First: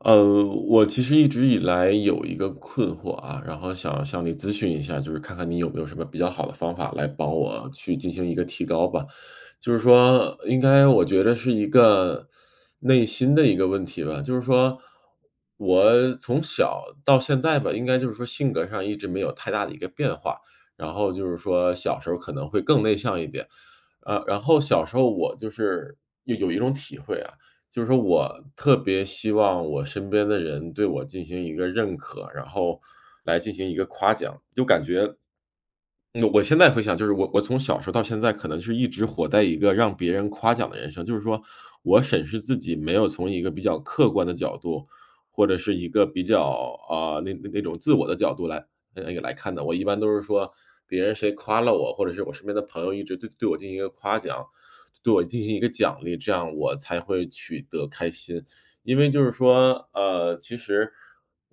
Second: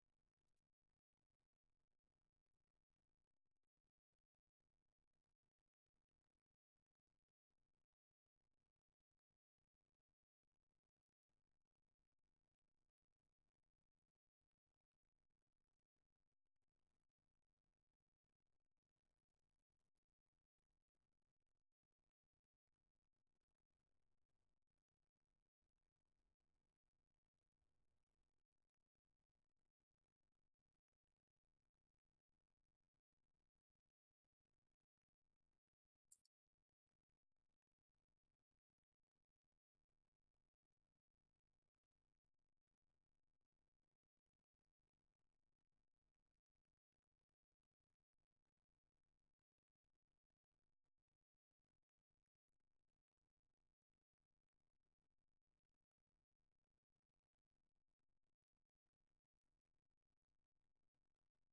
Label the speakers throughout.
Speaker 1: 我其实一直以来有一个困惑啊，然后想向你咨询一下，就是看看你有没有什么比较好的方法来帮我去进行一个提高吧。就是说，应该我觉得是一个内心的一个问题吧，就是说我从小到现在吧，应该就是说性格上一直没有太大的一个变化，然后就是说小时候可能会更内向一点，然后小时候我就是有一种体会啊，就是说我特别希望我身边的人对我进行一个认可，然后来进行一个夸奖，就感觉那我现在回想，就是我从小时候到现在，可能是一直活在一个让别人夸奖的人生，就是说我审视自己没有从一个比较客观的角度，或者是一个比较那种自我的角度来那个来看的。我一般都是说别人谁夸了我，或者是我身边的朋友一直对我进行一个夸奖，对我进行一个奖励，这样我才会取得开心。因为就是说，其实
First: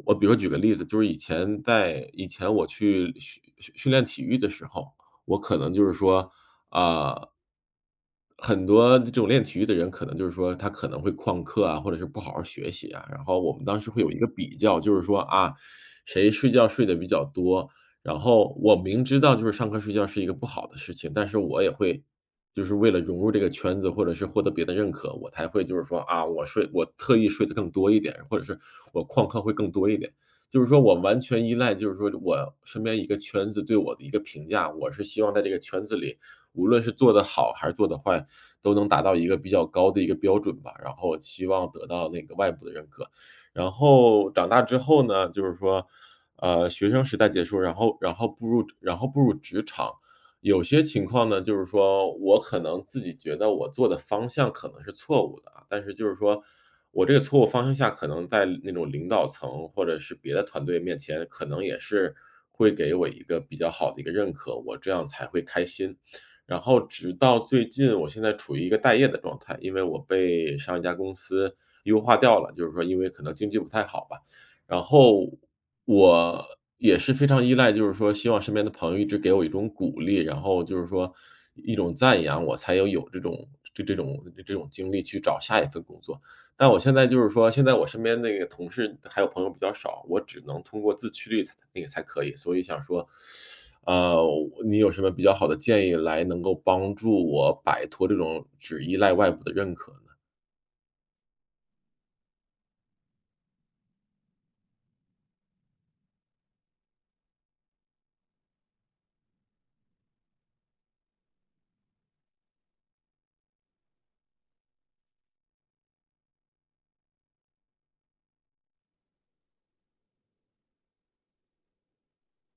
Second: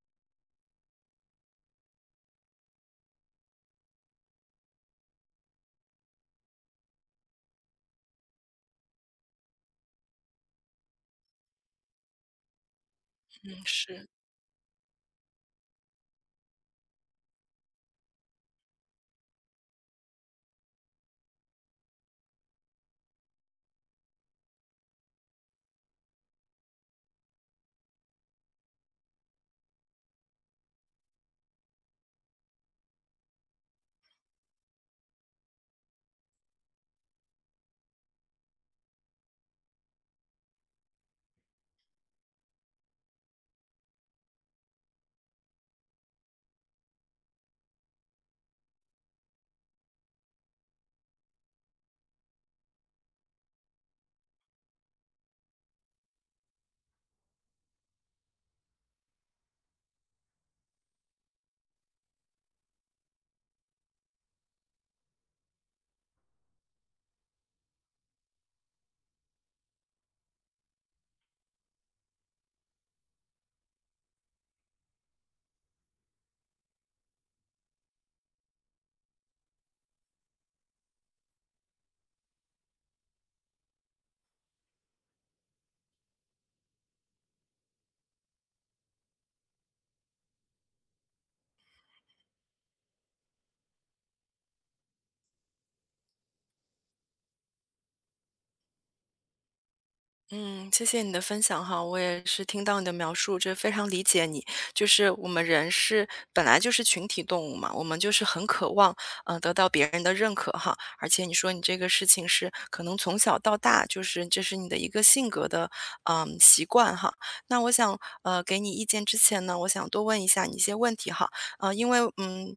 Speaker 1: 我比如举个例子，就是以前在以前我去训练体育的时候，我可能就是说，啊、很多这种练体育的人，可能就是说他可能会旷课啊，或者是不好好学习啊。然后我
Speaker 2: 嗯，
Speaker 1: 们当时会
Speaker 2: 是，
Speaker 1: 有一个比较，就是说啊，谁睡觉睡得比较多。然后我明知道就是上课睡觉是一个不好的事情，但是我也会就是为了融入这个圈子，或者是获得别的认可，我才会就是说啊，我睡我特意睡得更多一点，或者是我旷课会更多一点。就是说我完全依赖，就是说我身边一个圈子对我的一个评价，我是希望在这个圈子里，无论是做得好还是做得坏，都能达到一个比较高的一个标准吧。然后希望得到那个外部的认可。然后长大之后呢，就是说，学生时代结束，然后然后步入然后步入职场。有些情况呢，就是说我可能自己觉得我做的方向可能是错误的啊，但是就是说我这个错误方向下，可能在那种领导层或者是别的团队面前，可能也是会给我一个比较好的一个认可，我这样才会开心。然后直到最近，我现在处于一个待业的状态，因为我被上一家公司优化掉了，就是说因为可能经济不太好吧，然后我也是非常依赖，就是说希望身边的朋友一直给我一种鼓励，然后就是说一种赞扬，我才有这种这种精力去找下一份工作。但我现在就是说，现在我身边那个同事还有朋友比较少，我只能通过自驱力才那个才可以。所以想说，呃，你有什么比较好的建议来能够帮助我摆脱这种只依赖外部的认可呢？
Speaker 2: 嗯，谢谢你的分享哈，我也是听到你的描述，这非常理解你。就是我们人是本来就是群体动物嘛，我们就是很渴望，得到别人的认可哈。而且你说你这个事情是可能从小到大，就是这是你的一个性格的，嗯，习惯哈。那我想，给你意见之前呢，我想多问一下你一些问题哈，呃，因为，嗯。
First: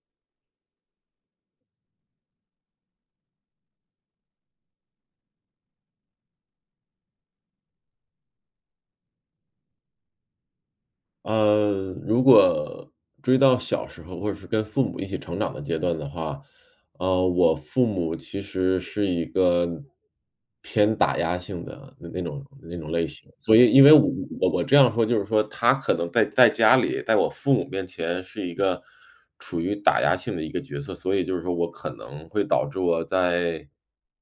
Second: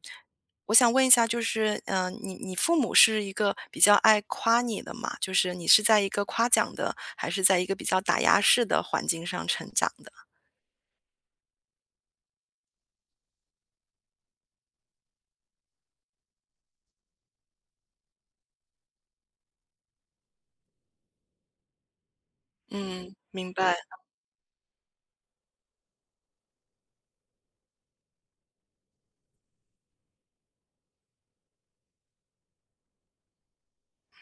Speaker 2: 我想问一下，就是,你父母是一个比较爱夸你的嘛？就是你是在一个夸奖的，还是在一个比较打压式的环境上成长的？
Speaker 1: 如果追到小时候，或者是跟父母一起成长的阶段的话，我父母其实是一个偏打压性的那种类
Speaker 2: 嗯，
Speaker 1: 型。
Speaker 2: 明
Speaker 1: 所以
Speaker 2: 白。
Speaker 1: 因为我我这样说，就是说他可能在家里，在我父母面前是一个处于打压性的一个角色，所以就是说我可能会导致我在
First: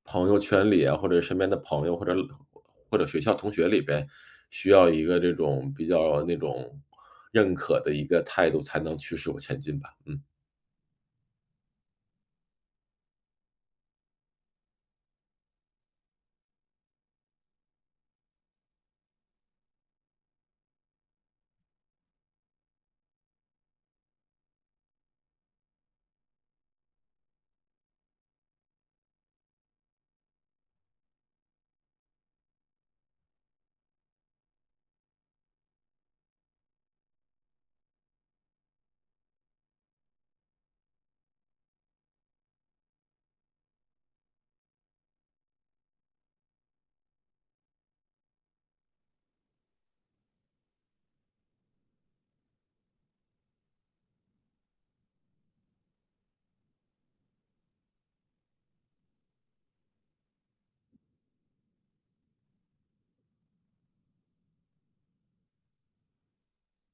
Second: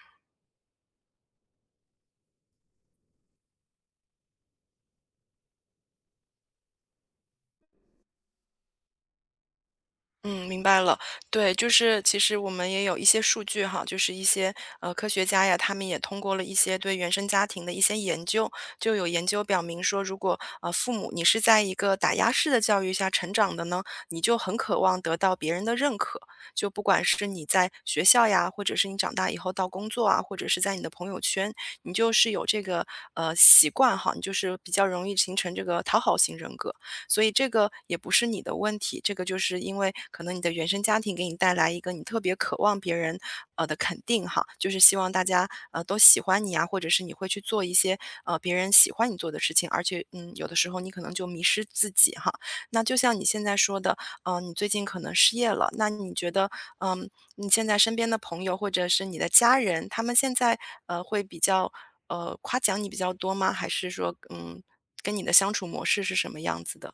Speaker 1: 朋友圈里啊，或者身边的朋友，或者学校同学里边，需要一个这种比较那种认可的一个态度，才能驱使我前进吧，嗯。
Speaker 2: 嗯，明白了。对，就是其实我们也有一些数据哈，就是一些科学家呀，他们也通过了一些对原生家庭的一些研究，就有研究表明说，如果父母你是在一个打压式的教育下成长的呢，你就很渴望得到别人的认可，就不管是你在学校呀，或者是你长大以后到工作啊，或者是在你的朋友圈，你就是有这个习惯哈，你就是比较容易形成这个讨好型人格。所以这个也不是你的问题，这个就是因为可能你的原生家庭给你带来一个你特别渴望别人的肯定哈，就是希望大家都喜欢你啊，或者是你会去做一些别人喜欢你做的事情，而且嗯有的时候你可能就迷失自己哈。那就像你现在说的，你最近可能失业了，那你觉得嗯、你现在身边的朋友或者是你的家人，他们现在会比较夸奖你比较多吗？还是说嗯跟你的相处模式是什么样子的？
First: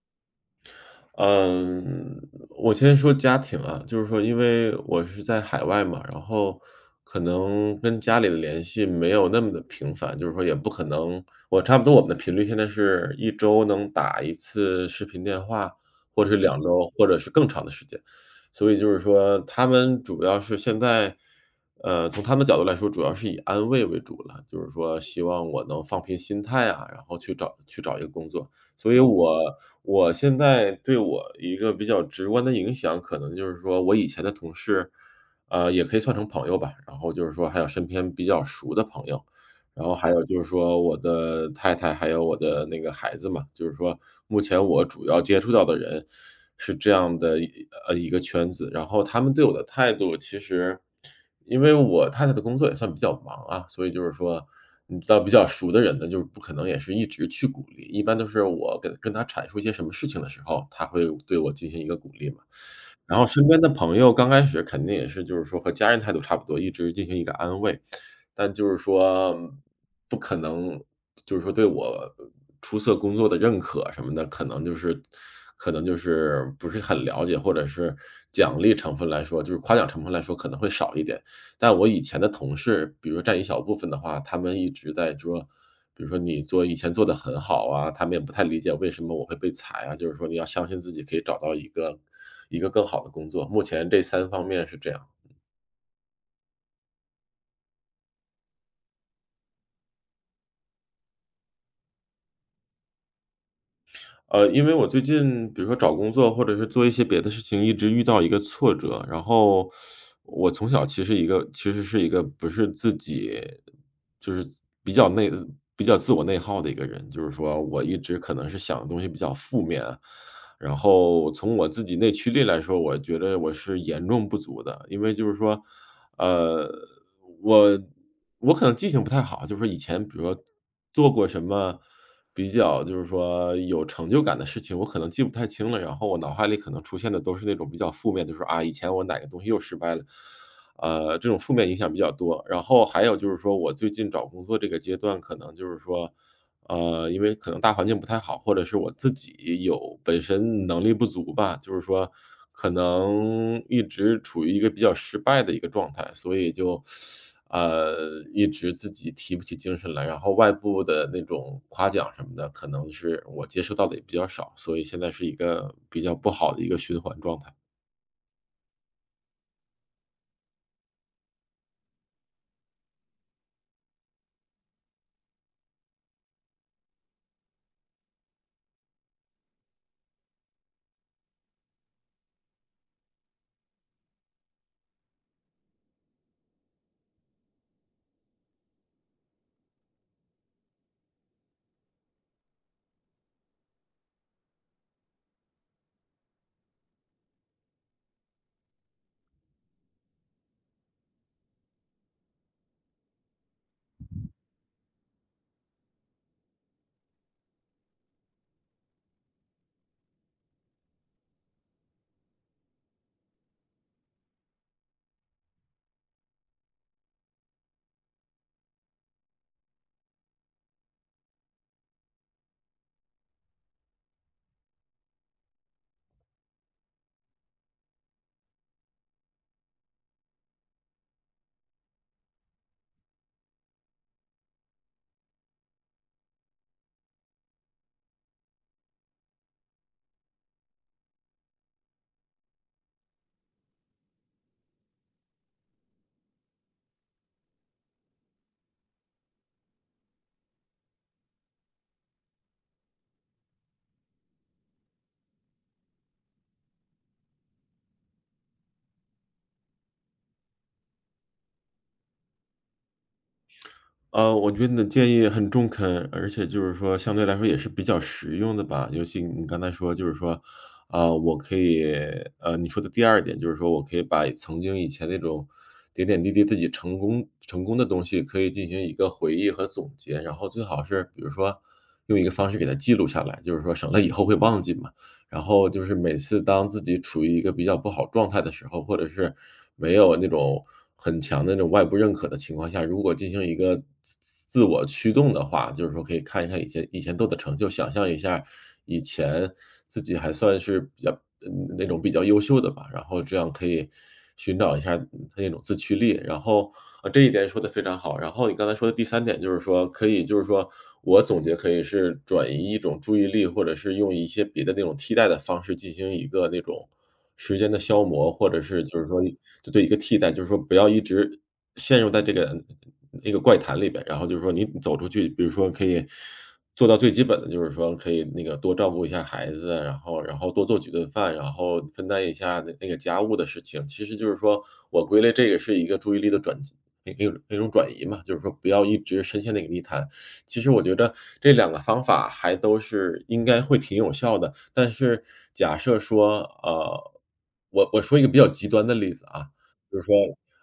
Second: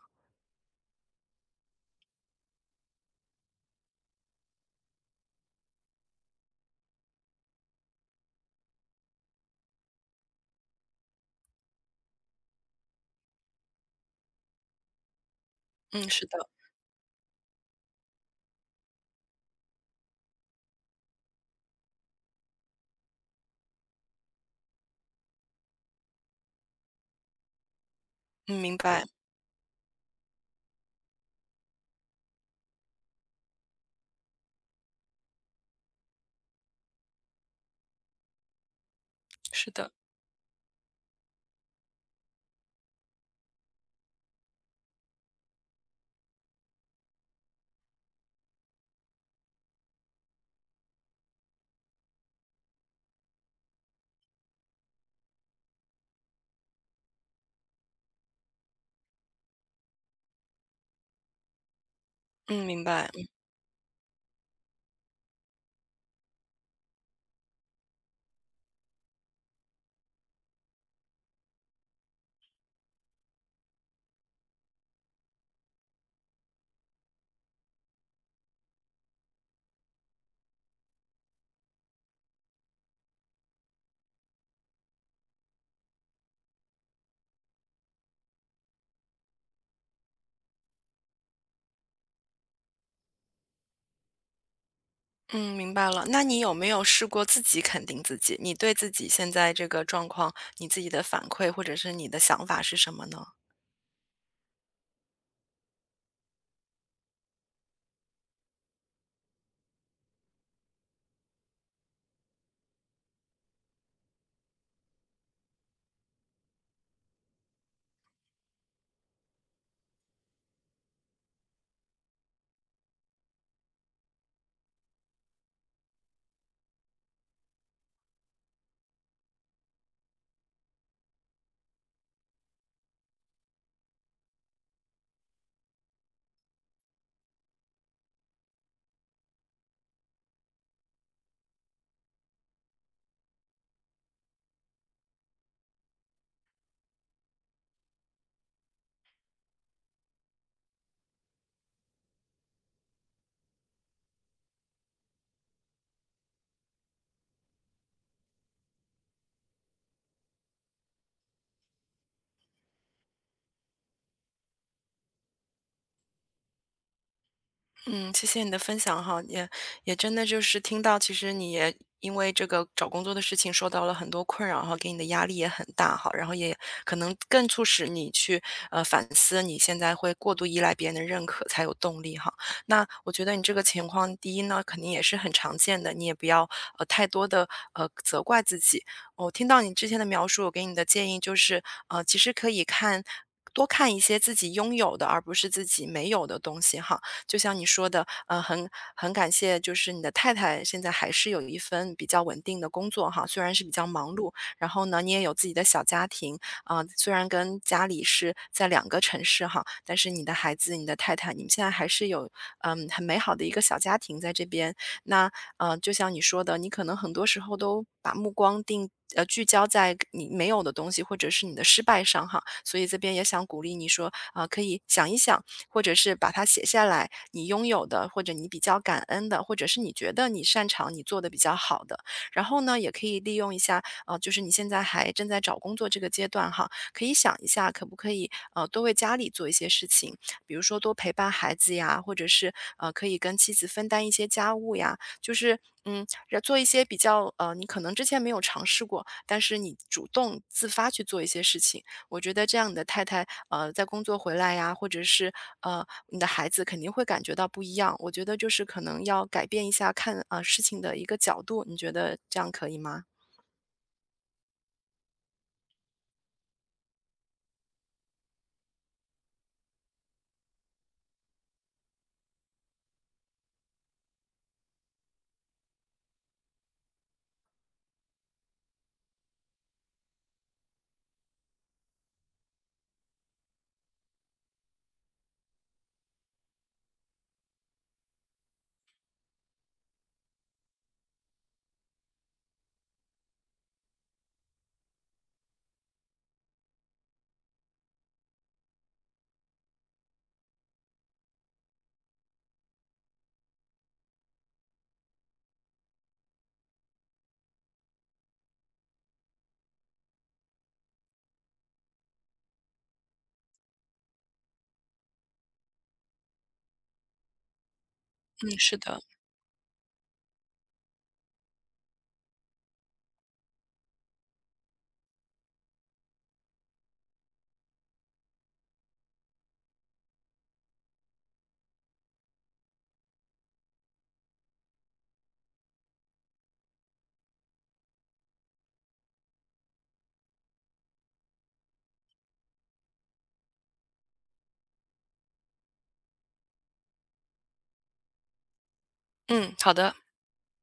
Speaker 1: 嗯，我先说家庭啊，就是说因为我是在海外嘛，然后可能跟家里的联系没有那么的频繁，就是说也不可能我差不多我们的频率现在是一周能打一次视频电话，
Speaker 2: 嗯，
Speaker 1: 或
Speaker 2: 是
Speaker 1: 者是
Speaker 2: 的，
Speaker 1: 两周，或者是更长的时间。所以就是说他们主要是现在，从他们角度来说，主要是以安慰为主了，就是说希望我能放平心态啊，然后去找一个工作。
Speaker 2: 嗯，明
Speaker 1: 所以
Speaker 2: 白，
Speaker 1: 我现在对我一个比较直观的影响，可能就是说我以前的同事，也可以算成朋友吧，然后就是说还有身边比较熟的朋友，
Speaker 2: 是
Speaker 1: 然
Speaker 2: 的，
Speaker 1: 后还有就是说我的太太还有我的那个孩子嘛，就是说目前我主要接触到的人是这样的一一个圈子。然后他们对我的态度其实因为我太太的工作也算比较忙啊，所以就是说你知道比较熟的人呢，就是不可能也是一直去鼓励，一般都是我跟他阐述一些什么事情的时候，他会对我进行一个鼓励嘛。
Speaker 2: 嗯，明白，
Speaker 1: 然后身边的朋友刚开始肯定也是就是说和家人态度差不多，一直进行一个安慰，但就是说不可能就是说对我出色工作的认可什么的，可能就是不是很了解，或者是奖励成分来说，就是夸奖成分来说可能会少一点。但我以前的同事，比如说占一小部分的话，他们一直在说比如说你做以前做的很好啊，他们也不太理解为什么我会被裁啊，就是说你要相信自己可以找到一个更好的工作，目前这三方面是这样。
Speaker 2: 嗯，明白了。那你有没有试过自己肯定自己？你对自己现在这个状况，你自己的反馈或者是你的想法是什么呢？
Speaker 1: 因为我最近比如说找工作，或者是做一些别的事情，一直遇到一个挫折。然后我从小其实一个其实是一个不是自己就是比较内比较自我内耗的一个人，就是说我一直可能是想的东西比较负面。然后从我自己内驱力来说，我觉得我是严重不足的，因为就是说呃，我我可能记性不太好，就是说以前比如说做过什么比较就是说有成就感的事情，我可能记不太清了。然后我脑海里可能出现的都是那种比较负面的就是啊，以前我哪个东西又失败了，这种负面影响比较多。然后还有就是说，我最近找工作这个阶段，可能就是说，因为可能大环境不太好，或者是我自己有本身能力不足吧，就是说可能一直处于一个比较失败的一个状态，所以就，一直自己提不起精神来，然后外部的那种夸奖什么的，可能是我接受到的也比较少，所以现在是一个比较不好的一个循环状态。
Speaker 2: 嗯，谢谢你的分享哈，也真的就是听到，其实你也因为这个找工作的事情受到了很多困扰哈，给你的压力也很大哈，然后也可能更促使你去反思，你现在会过度依赖别人的认可才有动力哈。那我觉得你这个情况，第一呢，肯定也是很常见的，你也不要太多的责怪自己。听到你之前的描述，我给你的建议就是其实可以看。多看一些自己拥有的，而不是自己没有的东西哈。就像你说的，很感谢，就是你的太太现在还是有一份比较稳定的工作哈，虽然是比较忙碌，然后呢，你也有自己的小家庭啊、虽然跟家里是在两个城市哈，但是你的孩子、你的太太，你们现在还是有嗯很美好的一个小家庭在这边。那就像你说的，你可能很多时候都把目光定。聚焦在你没有的东西，或者是你的失败上哈，所以这边也想鼓励你说啊、可以想一想。或者是把它写下来，你拥有的，或者你比较感恩的，或者是你觉得你擅长、你做的比较好的。然后呢，也可以利用一下，就是你现在还正在找工作这个阶段哈，可以想一下可不可以，多为家里做一些事情，比如说多陪伴孩子呀，或者是可以跟妻子分担一些家务呀，就是嗯，做一些比较你可能之前没有尝试过，但是你主动自发去做一些事情。我觉得这样你的太太，在工作回来呀，或者是你的孩子肯定会感觉到不一样。我觉得就是可能要改变一下看啊、事情的一个角度，你觉得这样可以吗？
Speaker 1: 我觉得你的建议很中肯，而且就是说相对来说也是比较实用的吧。尤其你刚才说，就是说，我可以，你说的第二点就是说我可以把曾经以前那种点点滴滴自己成功的东西，可以进行一个回忆和总结，然后最好是比如说用一个方式给它记录下来，就是说省得以后会忘记嘛。然后就是每次当自己处于一个比较不好状态的时候，或者是没有那种很强的那种外部认可的情况下，如果进行一个自自我驱动的话，就是说可以看一看以前做的成就，想象一下以前自己还算是比较嗯那种比较优秀的吧，然后这样可以寻找一下它那种自驱力。然后，啊，这一点说的非常好。然后你刚才说的第三点就是说可以就是说我总结可以是转移一种注意力，或者是用一些别的那种替代的方式进行一个那种时间的消磨，或
Speaker 2: 嗯，
Speaker 1: 者
Speaker 2: 是
Speaker 1: 是就
Speaker 2: 的，
Speaker 1: 是说就对一个替代，就是说不要一直陷入在这个那个怪谈里边。然后就是说你走出去，比如说可以做到最基本的就是说可以那个多照顾一下孩子，然后多做几顿饭，然后分担一下那那个家务的事情。其实就是说我归类这个是一个注意力的转移那种转移嘛，就是说不要一直深陷那个泥潭。其实我觉得这两个方法还都是应该会挺有效的，但是假设说，呃，我说一个比较极端的例子啊，
Speaker 2: 嗯，好的，
Speaker 1: 就是说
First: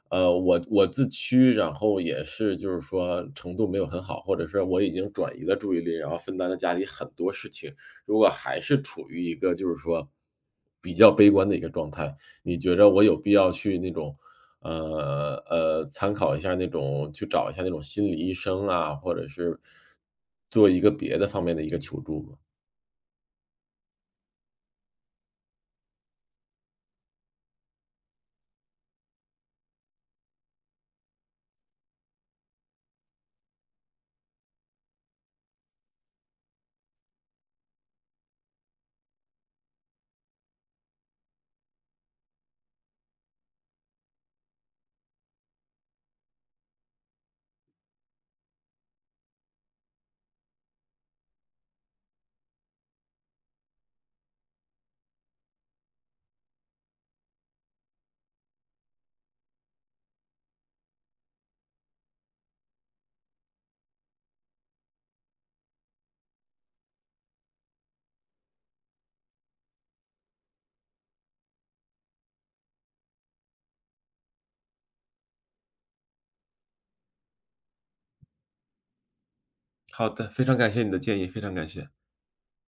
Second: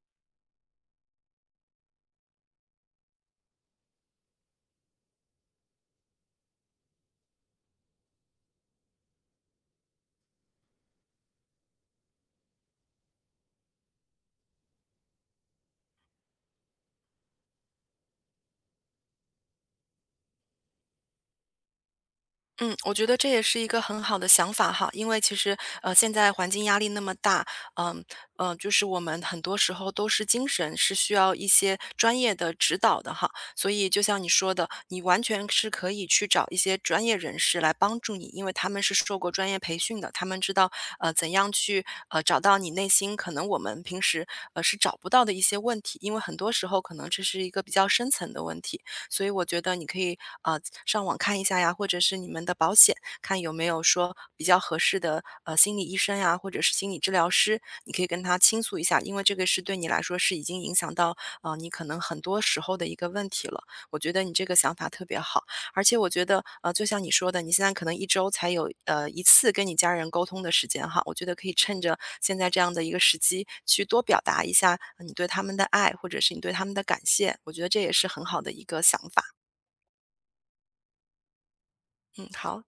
Speaker 1: 我自驱，然后也是就是说程度没有很好，或者是我已经转移了注意力，然后分担了家里很多事情。如果还是处于一个就是说比较悲观的一个状态，你觉着我有必要去那种，参考一下那种去找一下那种心理医生啊，或者是做一个别的方面的一个求助吗？
Speaker 2: 嗯，我觉得这也是一个很好的想法哈，因为其实现在环境压力那么大，嗯嗯,就是我们很多时候都是精神是需要一些专业的指导的哈，所以就像你说的，你完全是可以去找一些专业人士来帮助你，因为他们是受过专业培训的，他们知道怎样去找到你内心可能我们平时是找不到的一些问题，因为很多时候可能这是一个比较深层的问题，所以我觉得你可以上网看一下呀，或者是你们的保险看有没有说比较合适的心理医生呀，或者是心理治疗师，你可以跟他倾诉一下，因为这个是对你来说是已经影响到你可能很多时候的一个问题了。我觉得你这个想法特别好。而且我觉得，就像你说的，你现在可能一周才有，一次跟你家人沟通的时间哈，我觉得可以趁着现在这样的一个时机去多表达一下你对他们的爱，或者是你对他们的感谢，我觉得这也是很好的一个想法。
Speaker 1: 好的，非常感谢你的建议，非常感谢。
Speaker 2: 嗯，好。